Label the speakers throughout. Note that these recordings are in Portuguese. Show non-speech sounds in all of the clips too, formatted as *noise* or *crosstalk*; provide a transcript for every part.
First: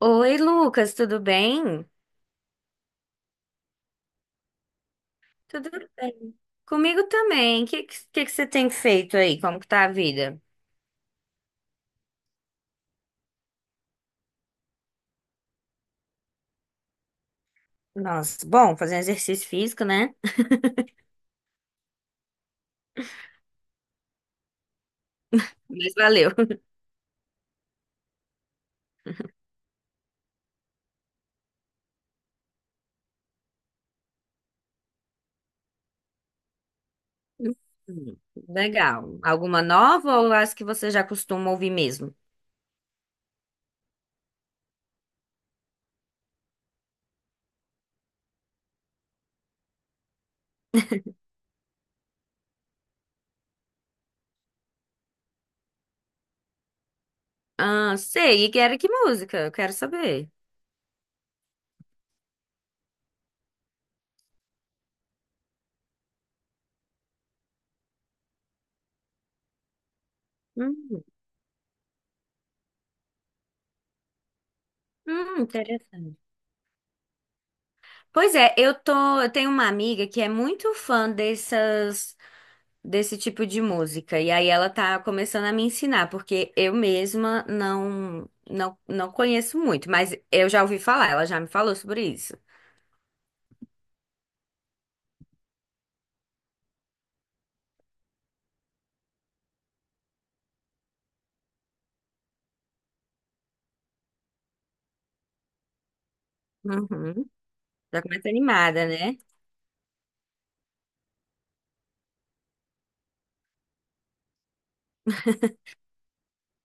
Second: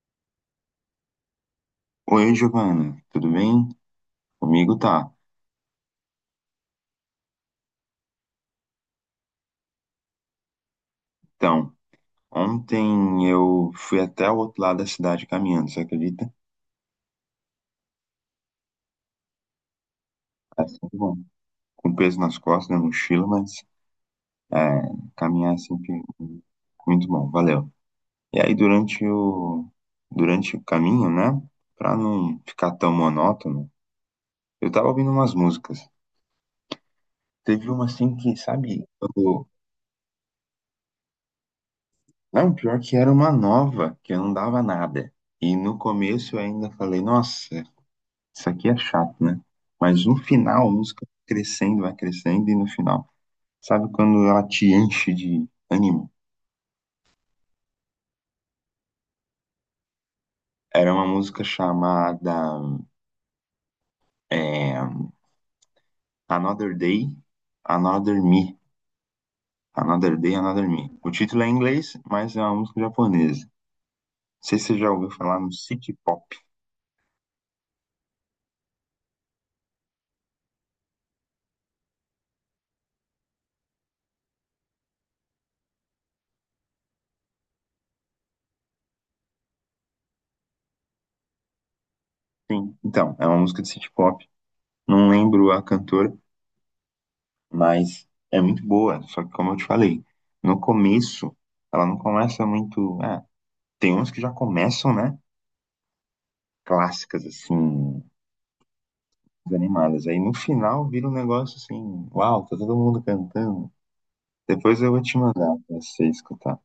Speaker 1: Oi, Lucas, tudo bem?
Speaker 2: Oi, Giovana, tudo bem? Comigo tá.
Speaker 1: Tudo bem. Comigo também. O que, que você tem feito aí? Como que tá a vida?
Speaker 2: Então, ontem eu fui até o outro lado da cidade caminhando, você acredita?
Speaker 1: Nossa, bom, fazendo exercício físico, né?
Speaker 2: Assim, bom, com peso nas costas, na mochila, mas é, caminhar é
Speaker 1: Mas
Speaker 2: sempre
Speaker 1: valeu.
Speaker 2: muito bom, valeu. E aí, durante o caminho, né, pra não ficar tão monótono, eu tava ouvindo umas músicas. Teve uma assim
Speaker 1: Hum,
Speaker 2: que,
Speaker 1: *laughs*
Speaker 2: sabe,
Speaker 1: Legal.
Speaker 2: eu,
Speaker 1: Alguma nova ou as que você já costuma ouvir mesmo?
Speaker 2: não, pior que era uma nova, que eu não dava nada. E no começo eu ainda falei, nossa, isso aqui é chato, né? Mas no final, a música vai crescendo, e no final, sabe quando ela te enche de ânimo?
Speaker 1: Ah, sei. E que era que música? Eu quero saber.
Speaker 2: Era uma música chamada é, Another Day, Another Me. Another Day, Another Me.
Speaker 1: Hum,
Speaker 2: O título é em inglês, mas é uma música japonesa. Não sei se você já ouviu falar no City
Speaker 1: Interessante.
Speaker 2: Pop.
Speaker 1: Pois é, eu tô, Eu tenho uma amiga que é muito fã dessas desse tipo de música. E aí ela tá começando a me ensinar, porque eu mesma não conheço muito, mas eu já ouvi falar, ela já me falou sobre isso.
Speaker 2: Sim. Então, é uma música de City Pop. Não lembro a cantora, mas é muito boa. Só que, como eu te falei, no começo, ela não começa muito. Tem uns que já começam, né? Clássicas,
Speaker 1: Uhum. Já
Speaker 2: assim,
Speaker 1: começa animada, né?
Speaker 2: animadas. Aí no final vira um negócio assim, uau, tá todo mundo cantando. Depois eu vou te mandar pra você escutar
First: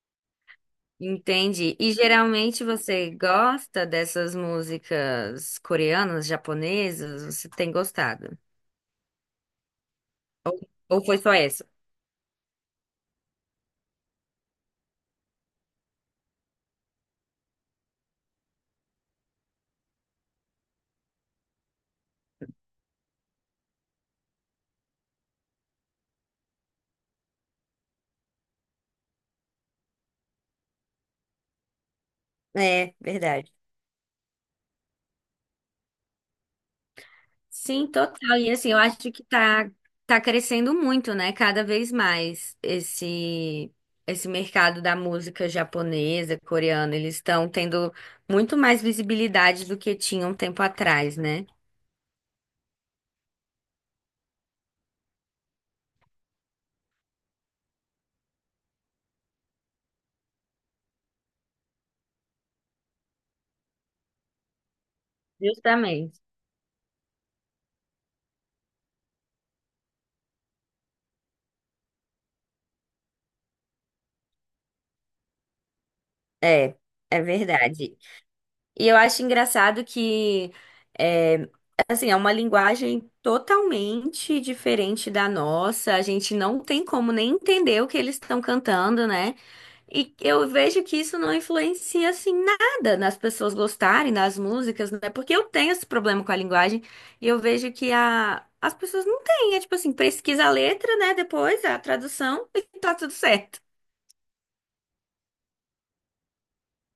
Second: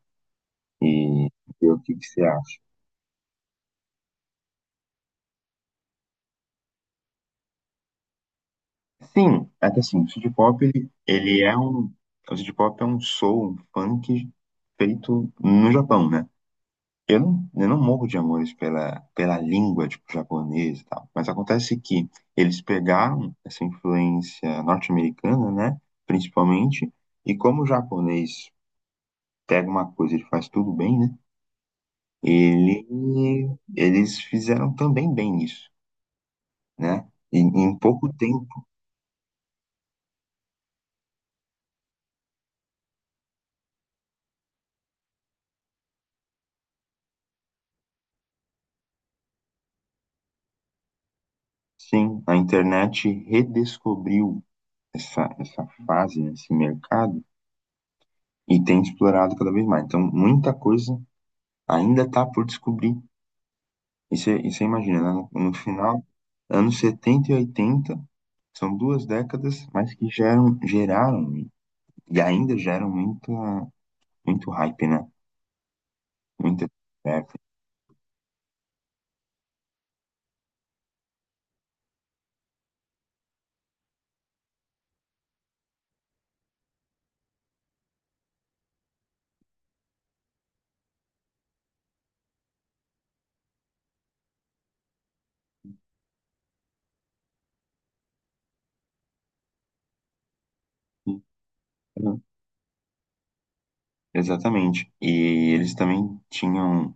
Speaker 2: e ver
Speaker 1: Entendi.
Speaker 2: o
Speaker 1: E
Speaker 2: que que você acha.
Speaker 1: geralmente você gosta dessas músicas coreanas, japonesas? Você tem gostado?
Speaker 2: Sim, é que assim, o City
Speaker 1: Ou,
Speaker 2: Pop, ele,
Speaker 1: ou foi só
Speaker 2: ele é
Speaker 1: essa?
Speaker 2: um. O City Pop é um soul, um funk feito no Japão, né? Eu não morro de amores pela língua, tipo, japonesa e tal. Mas acontece que eles pegaram essa influência norte-americana, né? Principalmente. E como o japonês pega uma coisa, e ele faz tudo bem, né? Ele,
Speaker 1: É, verdade.
Speaker 2: eles fizeram também bem isso, né? E, em
Speaker 1: Sim,
Speaker 2: pouco
Speaker 1: total. E
Speaker 2: tempo,
Speaker 1: assim, eu acho que tá, tá crescendo muito, né? Cada vez mais esse mercado da música japonesa, coreana, eles estão tendo muito mais visibilidade do que tinham um tempo atrás, né?
Speaker 2: sim, a internet redescobriu essa fase, né, esse mercado, e tem explorado cada vez mais. Então, muita coisa ainda está por descobrir. E você imagina, né? No final,
Speaker 1: Justamente.
Speaker 2: anos 70 e 80 são duas décadas, mas que geram, geraram e ainda geram muita, muito hype, né? Muita
Speaker 1: É, é
Speaker 2: conversa.
Speaker 1: verdade. E eu acho engraçado que, é, assim, é uma linguagem totalmente diferente da nossa. A gente não tem como nem entender o que eles estão cantando, né? E eu vejo que isso não influencia, assim, nada nas pessoas gostarem das músicas, né? Porque eu tenho esse problema com a linguagem e eu vejo que as pessoas não têm. É tipo assim, pesquisa a letra,
Speaker 2: E,
Speaker 1: né? Depois a
Speaker 2: né,
Speaker 1: tradução *laughs* e tá tudo certo.
Speaker 2: exatamente. E eles também tinham,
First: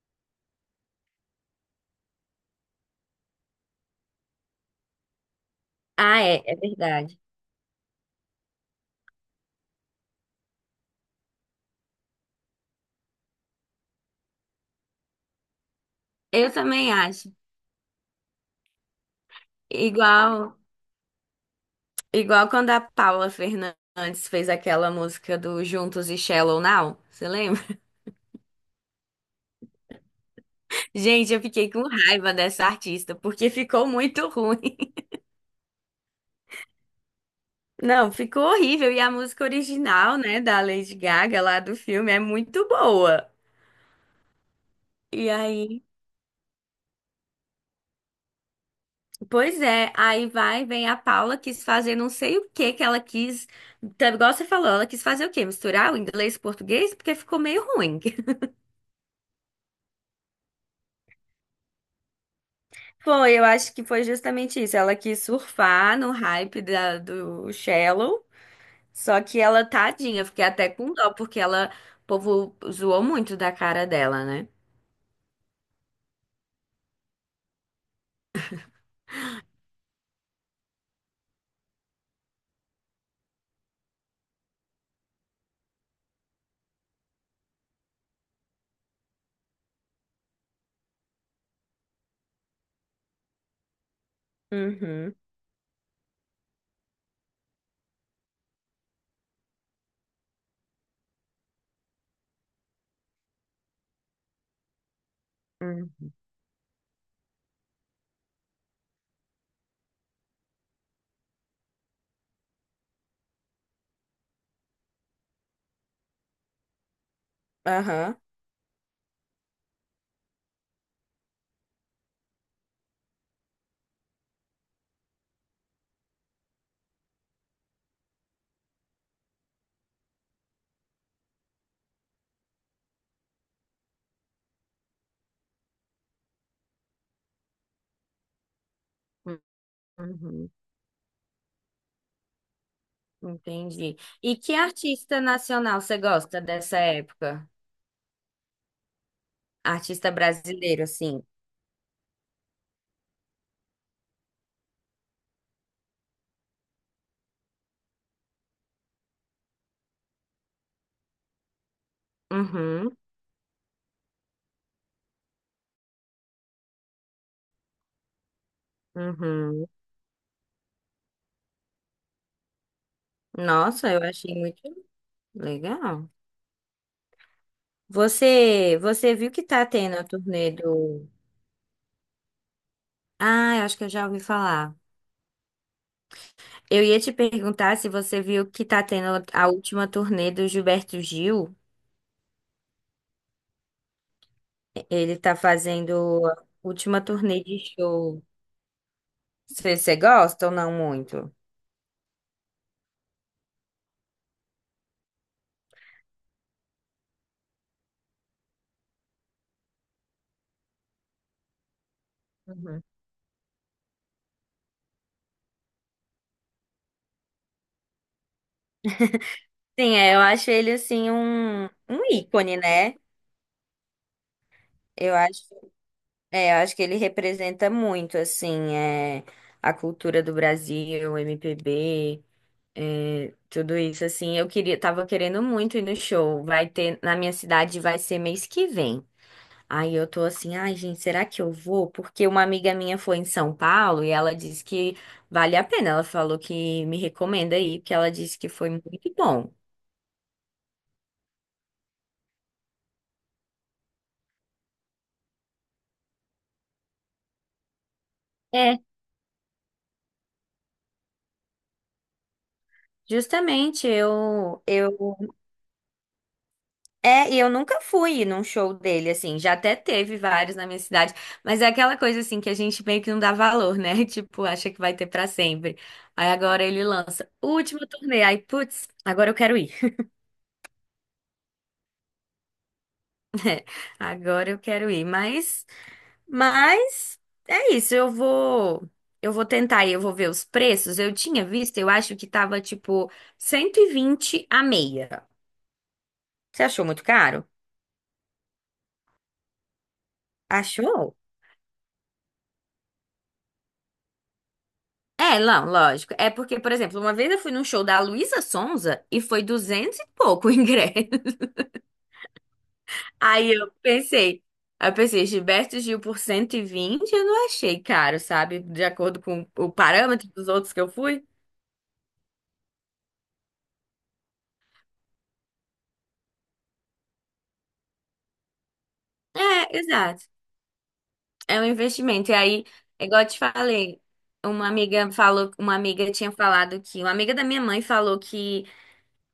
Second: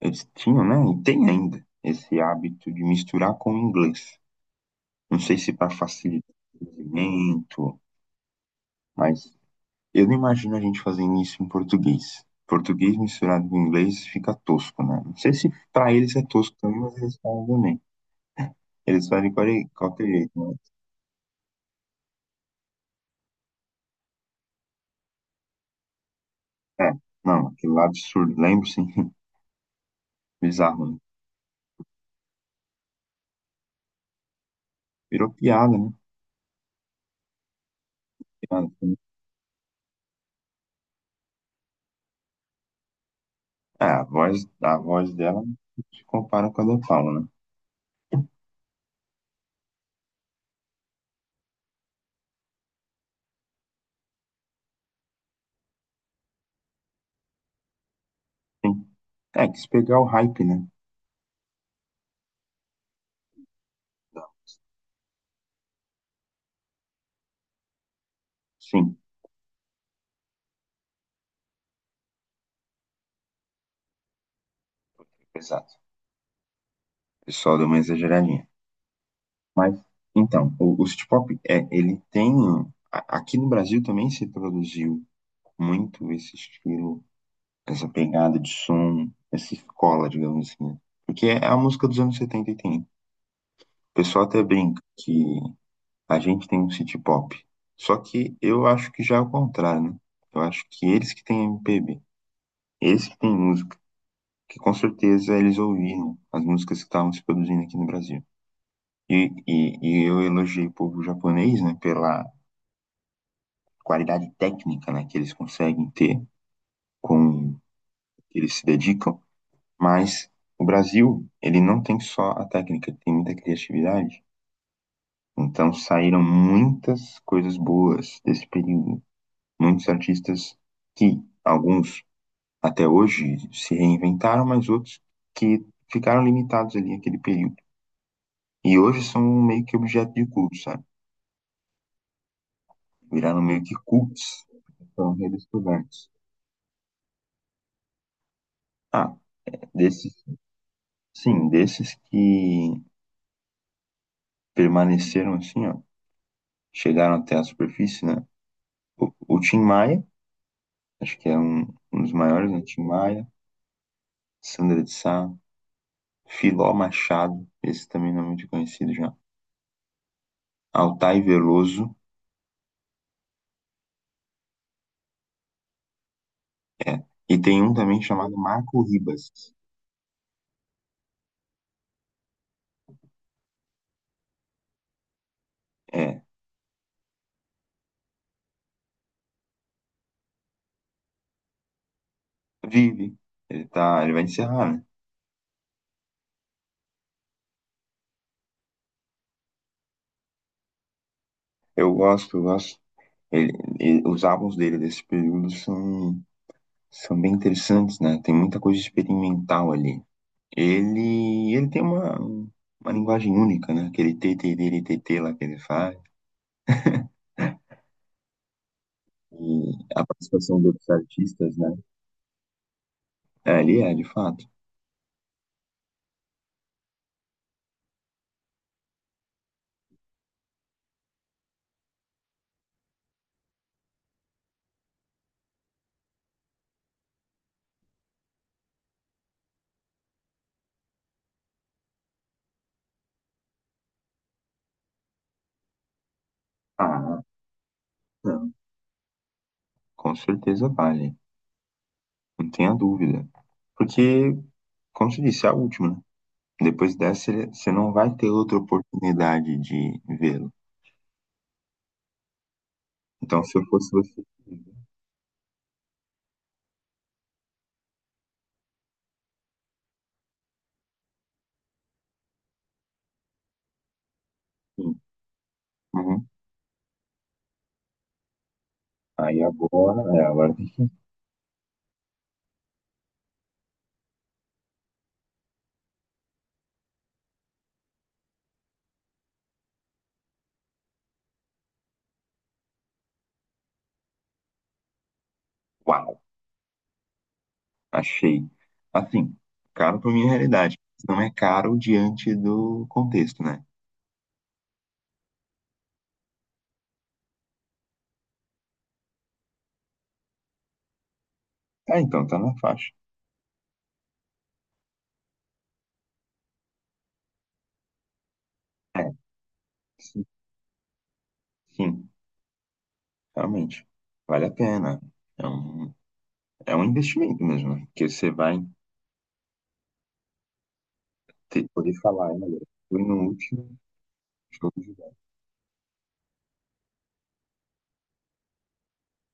Speaker 2: eles tinham, né? E tem ainda esse hábito de misturar com o inglês. Não sei se para
Speaker 1: Ah,
Speaker 2: facilitar
Speaker 1: é, é
Speaker 2: o
Speaker 1: verdade.
Speaker 2: entendimento, mas eu não imagino a gente fazendo isso em português. Português misturado com inglês fica tosco, né? Não sei se pra eles é
Speaker 1: Eu
Speaker 2: tosco também,
Speaker 1: também
Speaker 2: mas eles
Speaker 1: acho.
Speaker 2: falam também. Eles fazem de qualquer jeito, né?
Speaker 1: Igual. Igual quando a Paula Fernandes fez aquela música do Juntos e Shallow
Speaker 2: É,
Speaker 1: Now, você
Speaker 2: não,
Speaker 1: lembra?
Speaker 2: aquele lá absurdo. Lembro, sim. *laughs* Bizarro,
Speaker 1: *laughs*
Speaker 2: né?
Speaker 1: Gente, eu fiquei com raiva dessa artista, porque ficou muito ruim.
Speaker 2: Virou piada, né?
Speaker 1: *laughs* Não, ficou
Speaker 2: Piada,
Speaker 1: horrível.
Speaker 2: assim.
Speaker 1: E a música original, né, da Lady Gaga lá do filme é muito boa.
Speaker 2: É, a voz
Speaker 1: E
Speaker 2: dela
Speaker 1: aí,
Speaker 2: se compara com a da Paula, né?
Speaker 1: pois é, vem a Paula, quis fazer não sei o que que ela quis, tá, igual você falou, ela quis fazer o quê? Misturar o inglês e o português? Porque ficou meio ruim.
Speaker 2: Sim. É, quis pegar o hype, né?
Speaker 1: Foi, eu acho que foi justamente isso. Ela quis surfar no hype do Shallow,
Speaker 2: Sim,
Speaker 1: só que ela, tadinha, fiquei até com dó, porque o povo zoou muito da cara dela, né?
Speaker 2: exato. O pessoal deu uma exageradinha. Mas, então, o City Pop, ele tem um, aqui no Brasil também se produziu muito esse estilo, essa pegada de som, essa escola, digamos assim, né? Porque é a música dos anos 70 e tem. O pessoal até brinca
Speaker 1: Uhum,
Speaker 2: que a gente tem um City Pop. Só que eu acho que já é o contrário, né? Eu acho que eles que têm MPB, eles que têm música, que com certeza eles
Speaker 1: uhum,
Speaker 2: ouviram as músicas que estavam se produzindo aqui no Brasil. E eu elogiei o povo japonês, né, pela qualidade técnica, né, que eles conseguem ter com
Speaker 1: Aham,
Speaker 2: que eles se dedicam, mas o Brasil, ele não tem só a técnica, tem muita criatividade. Então saíram muitas coisas boas desse período. Muitos artistas que, alguns até hoje, se reinventaram, mas outros que ficaram limitados ali naquele período. E hoje são meio que objeto de
Speaker 1: uhum.
Speaker 2: culto, sabe? Viraram meio que
Speaker 1: Entendi. E
Speaker 2: cultos,
Speaker 1: que
Speaker 2: foram
Speaker 1: artista nacional você
Speaker 2: redescobertos.
Speaker 1: gosta dessa época?
Speaker 2: Ah,
Speaker 1: Artista
Speaker 2: desses,
Speaker 1: brasileiro, assim.
Speaker 2: sim, desses que permaneceram assim, ó, chegaram até a superfície, né? O Tim Maia, acho que é um, dos maiores, né? Tim
Speaker 1: Uhum,
Speaker 2: Maia, Sandra de Sá, Filó Machado, esse também não é muito conhecido já.
Speaker 1: uhum.
Speaker 2: Altai Veloso,
Speaker 1: Nossa, eu achei muito legal.
Speaker 2: é. E tem um também chamado Marco
Speaker 1: Você
Speaker 2: Ribas,
Speaker 1: viu que tá tendo a turnê do... Ah, eu acho que eu já ouvi falar.
Speaker 2: é.
Speaker 1: Eu ia te perguntar se você viu que tá tendo a última turnê do Gilberto Gil.
Speaker 2: Vive, ele vai encerrar, né?
Speaker 1: Ele tá fazendo a última turnê de show. Você gosta ou não muito?
Speaker 2: Eu gosto, eu gosto. Ele, os álbuns dele desse período são bem interessantes, né? Tem muita coisa experimental ali. Ele tem uma,
Speaker 1: Uhum.
Speaker 2: uma linguagem única, né? Aquele tê-tê-tê-tê-tê lá que ele faz. E
Speaker 1: Sim,
Speaker 2: a
Speaker 1: é, eu acho
Speaker 2: participação de
Speaker 1: ele
Speaker 2: outros
Speaker 1: assim
Speaker 2: artistas, né?
Speaker 1: um ícone, né?
Speaker 2: É, ele é, de fato.
Speaker 1: Eu acho, é, eu acho que ele representa muito assim, é, a cultura do Brasil, o MPB, é, tudo isso assim. Tava querendo muito ir no show. Vai ter na minha cidade, vai ser mês que vem. Aí eu tô assim, ai, gente, será que eu vou? Porque uma amiga minha foi em São Paulo e ela disse que vale a pena. Ela falou que me
Speaker 2: Ah,
Speaker 1: recomenda aí, porque ela disse que
Speaker 2: não,
Speaker 1: foi muito bom.
Speaker 2: com certeza vale. Não tenha dúvida. Porque, como se disse, é a última, né? Depois dessa, ele- você não vai ter outra
Speaker 1: É,
Speaker 2: oportunidade de vê-lo. Então, se eu
Speaker 1: justamente,
Speaker 2: fosse você...
Speaker 1: e eu nunca fui num show dele, assim, já até teve vários na minha cidade, mas é aquela coisa, assim, que a gente meio que não dá valor, né? *laughs* Tipo, acha que vai
Speaker 2: Sim.
Speaker 1: ter pra sempre. Aí
Speaker 2: Uhum.
Speaker 1: agora ele lança, última turnê, aí, putz, agora eu
Speaker 2: Aí
Speaker 1: quero ir.
Speaker 2: agora... É, agora tem...
Speaker 1: *laughs* Agora eu quero ir, mas. Mas é isso, eu vou tentar e eu vou ver os preços. Eu tinha visto, eu acho que tava tipo 120 a meia.
Speaker 2: Uau!
Speaker 1: Você achou muito caro?
Speaker 2: Achei. Assim, caro para minha realidade.
Speaker 1: Achou?
Speaker 2: Não é caro diante do contexto, né?
Speaker 1: É, não, lógico. É porque, por exemplo, uma vez eu fui num show da Luísa Sonza e foi 200 e pouco o ingresso.
Speaker 2: Ah, então tá na faixa.
Speaker 1: *laughs* Aí eu pensei, aí eu pensei, Gilberto Gil por 120 eu não achei caro, sabe? De
Speaker 2: É,
Speaker 1: acordo com o
Speaker 2: sim,
Speaker 1: parâmetro dos outros que eu fui.
Speaker 2: sim, realmente. Vale a pena. É um, é um investimento mesmo, né? Porque você vai
Speaker 1: É, exato. É um
Speaker 2: ter, poder falar,
Speaker 1: investimento. E
Speaker 2: olha,
Speaker 1: aí,
Speaker 2: fui
Speaker 1: é igual
Speaker 2: no
Speaker 1: eu te
Speaker 2: último
Speaker 1: falei,
Speaker 2: show de bola.
Speaker 1: uma amiga tinha falado que, uma amiga da minha mãe falou que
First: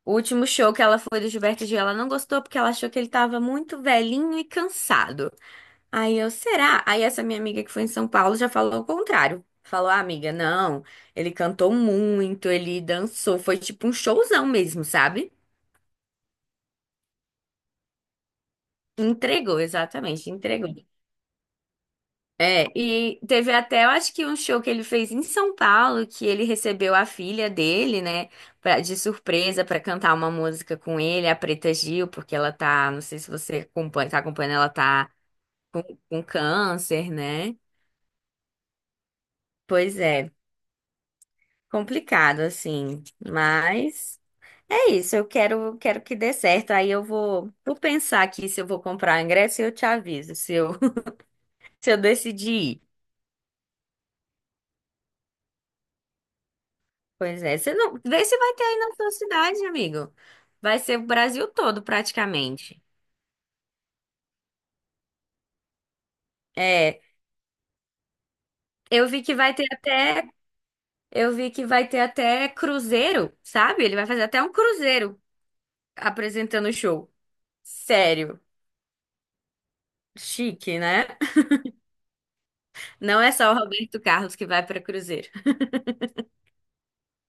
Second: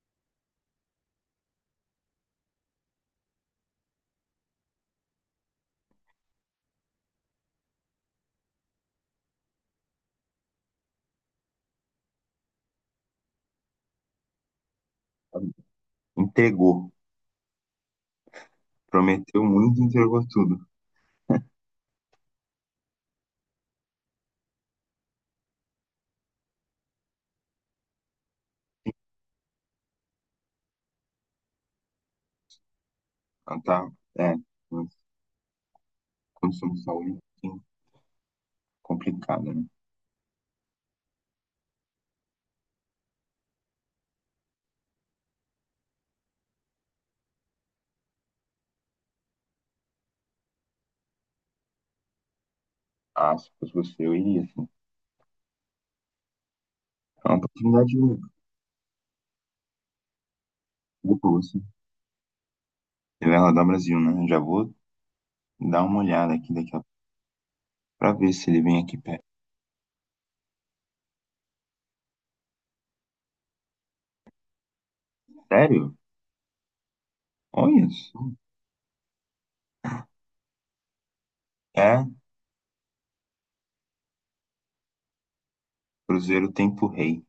Speaker 1: o último show que ela foi do Gilberto Gil, ela não gostou porque ela achou que ele tava muito velhinho e cansado. Aí eu, será? Aí essa minha amiga que foi em São Paulo já falou o contrário. Falou, ah, amiga, não, ele cantou muito, ele dançou, foi tipo um showzão mesmo, sabe?
Speaker 2: Entregou. Prometeu
Speaker 1: Entregou,
Speaker 2: muito, entregou
Speaker 1: exatamente,
Speaker 2: tudo.
Speaker 1: entregou. É, e teve até, eu acho que um show que ele fez em São Paulo, que ele recebeu a filha dele, né, pra, de surpresa pra cantar uma música com ele, a Preta Gil, porque ela tá, não sei se
Speaker 2: Ah,
Speaker 1: você
Speaker 2: tá.
Speaker 1: acompanha, tá
Speaker 2: É,
Speaker 1: acompanhando, ela
Speaker 2: mas
Speaker 1: tá com
Speaker 2: condição de
Speaker 1: câncer,
Speaker 2: saúde
Speaker 1: né?
Speaker 2: sim, complicada, né?
Speaker 1: Pois é, complicado assim, mas é isso, quero que dê certo. Aí eu vou, vou pensar aqui se eu vou comprar o ingresso e eu te aviso se eu, *laughs* se eu decidir ir.
Speaker 2: Ah, se fosse você, eu iria, assim. É uma
Speaker 1: Pois é, você não...
Speaker 2: oportunidade
Speaker 1: Vê
Speaker 2: única.
Speaker 1: se vai ter aí na sua cidade, amigo. Vai ser o Brasil
Speaker 2: Depois,
Speaker 1: todo, praticamente.
Speaker 2: você vai rodar o Brasil, né? Já vou. Dá uma olhada aqui daqui a pouco
Speaker 1: É,
Speaker 2: pra ver se ele vem aqui
Speaker 1: eu vi
Speaker 2: perto.
Speaker 1: que vai ter até, eu vi que vai ter até cruzeiro, sabe? Ele vai fazer até um cruzeiro
Speaker 2: Sério?
Speaker 1: apresentando o show.
Speaker 2: Olha isso.
Speaker 1: Sério, chique, né?
Speaker 2: É,
Speaker 1: Não é só o Roberto Carlos que vai para cruzeiro.
Speaker 2: Cruzeiro Tempo Rei.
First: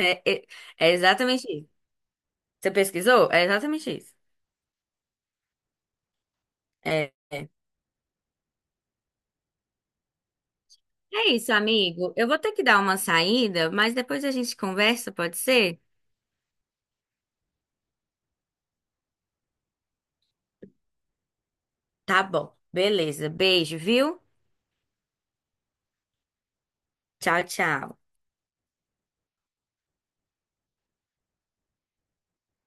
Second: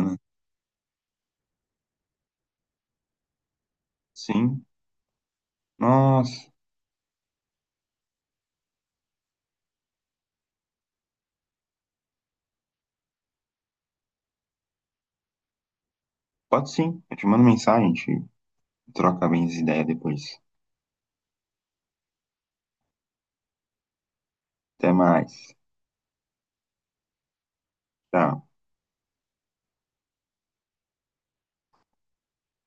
Speaker 1: É é é exatamente isso. Você pesquisou? É exatamente isso.
Speaker 2: Sim. Nossa.
Speaker 1: É. É isso, amigo. Eu vou ter que dar uma saída, mas depois a gente conversa, pode ser?
Speaker 2: Pode sim. Eu te mando mensagem, a gente troca bem as ideias depois.
Speaker 1: Tá bom. Beleza. Beijo, viu?
Speaker 2: Até mais.
Speaker 1: Tchau, tchau.
Speaker 2: Tchau.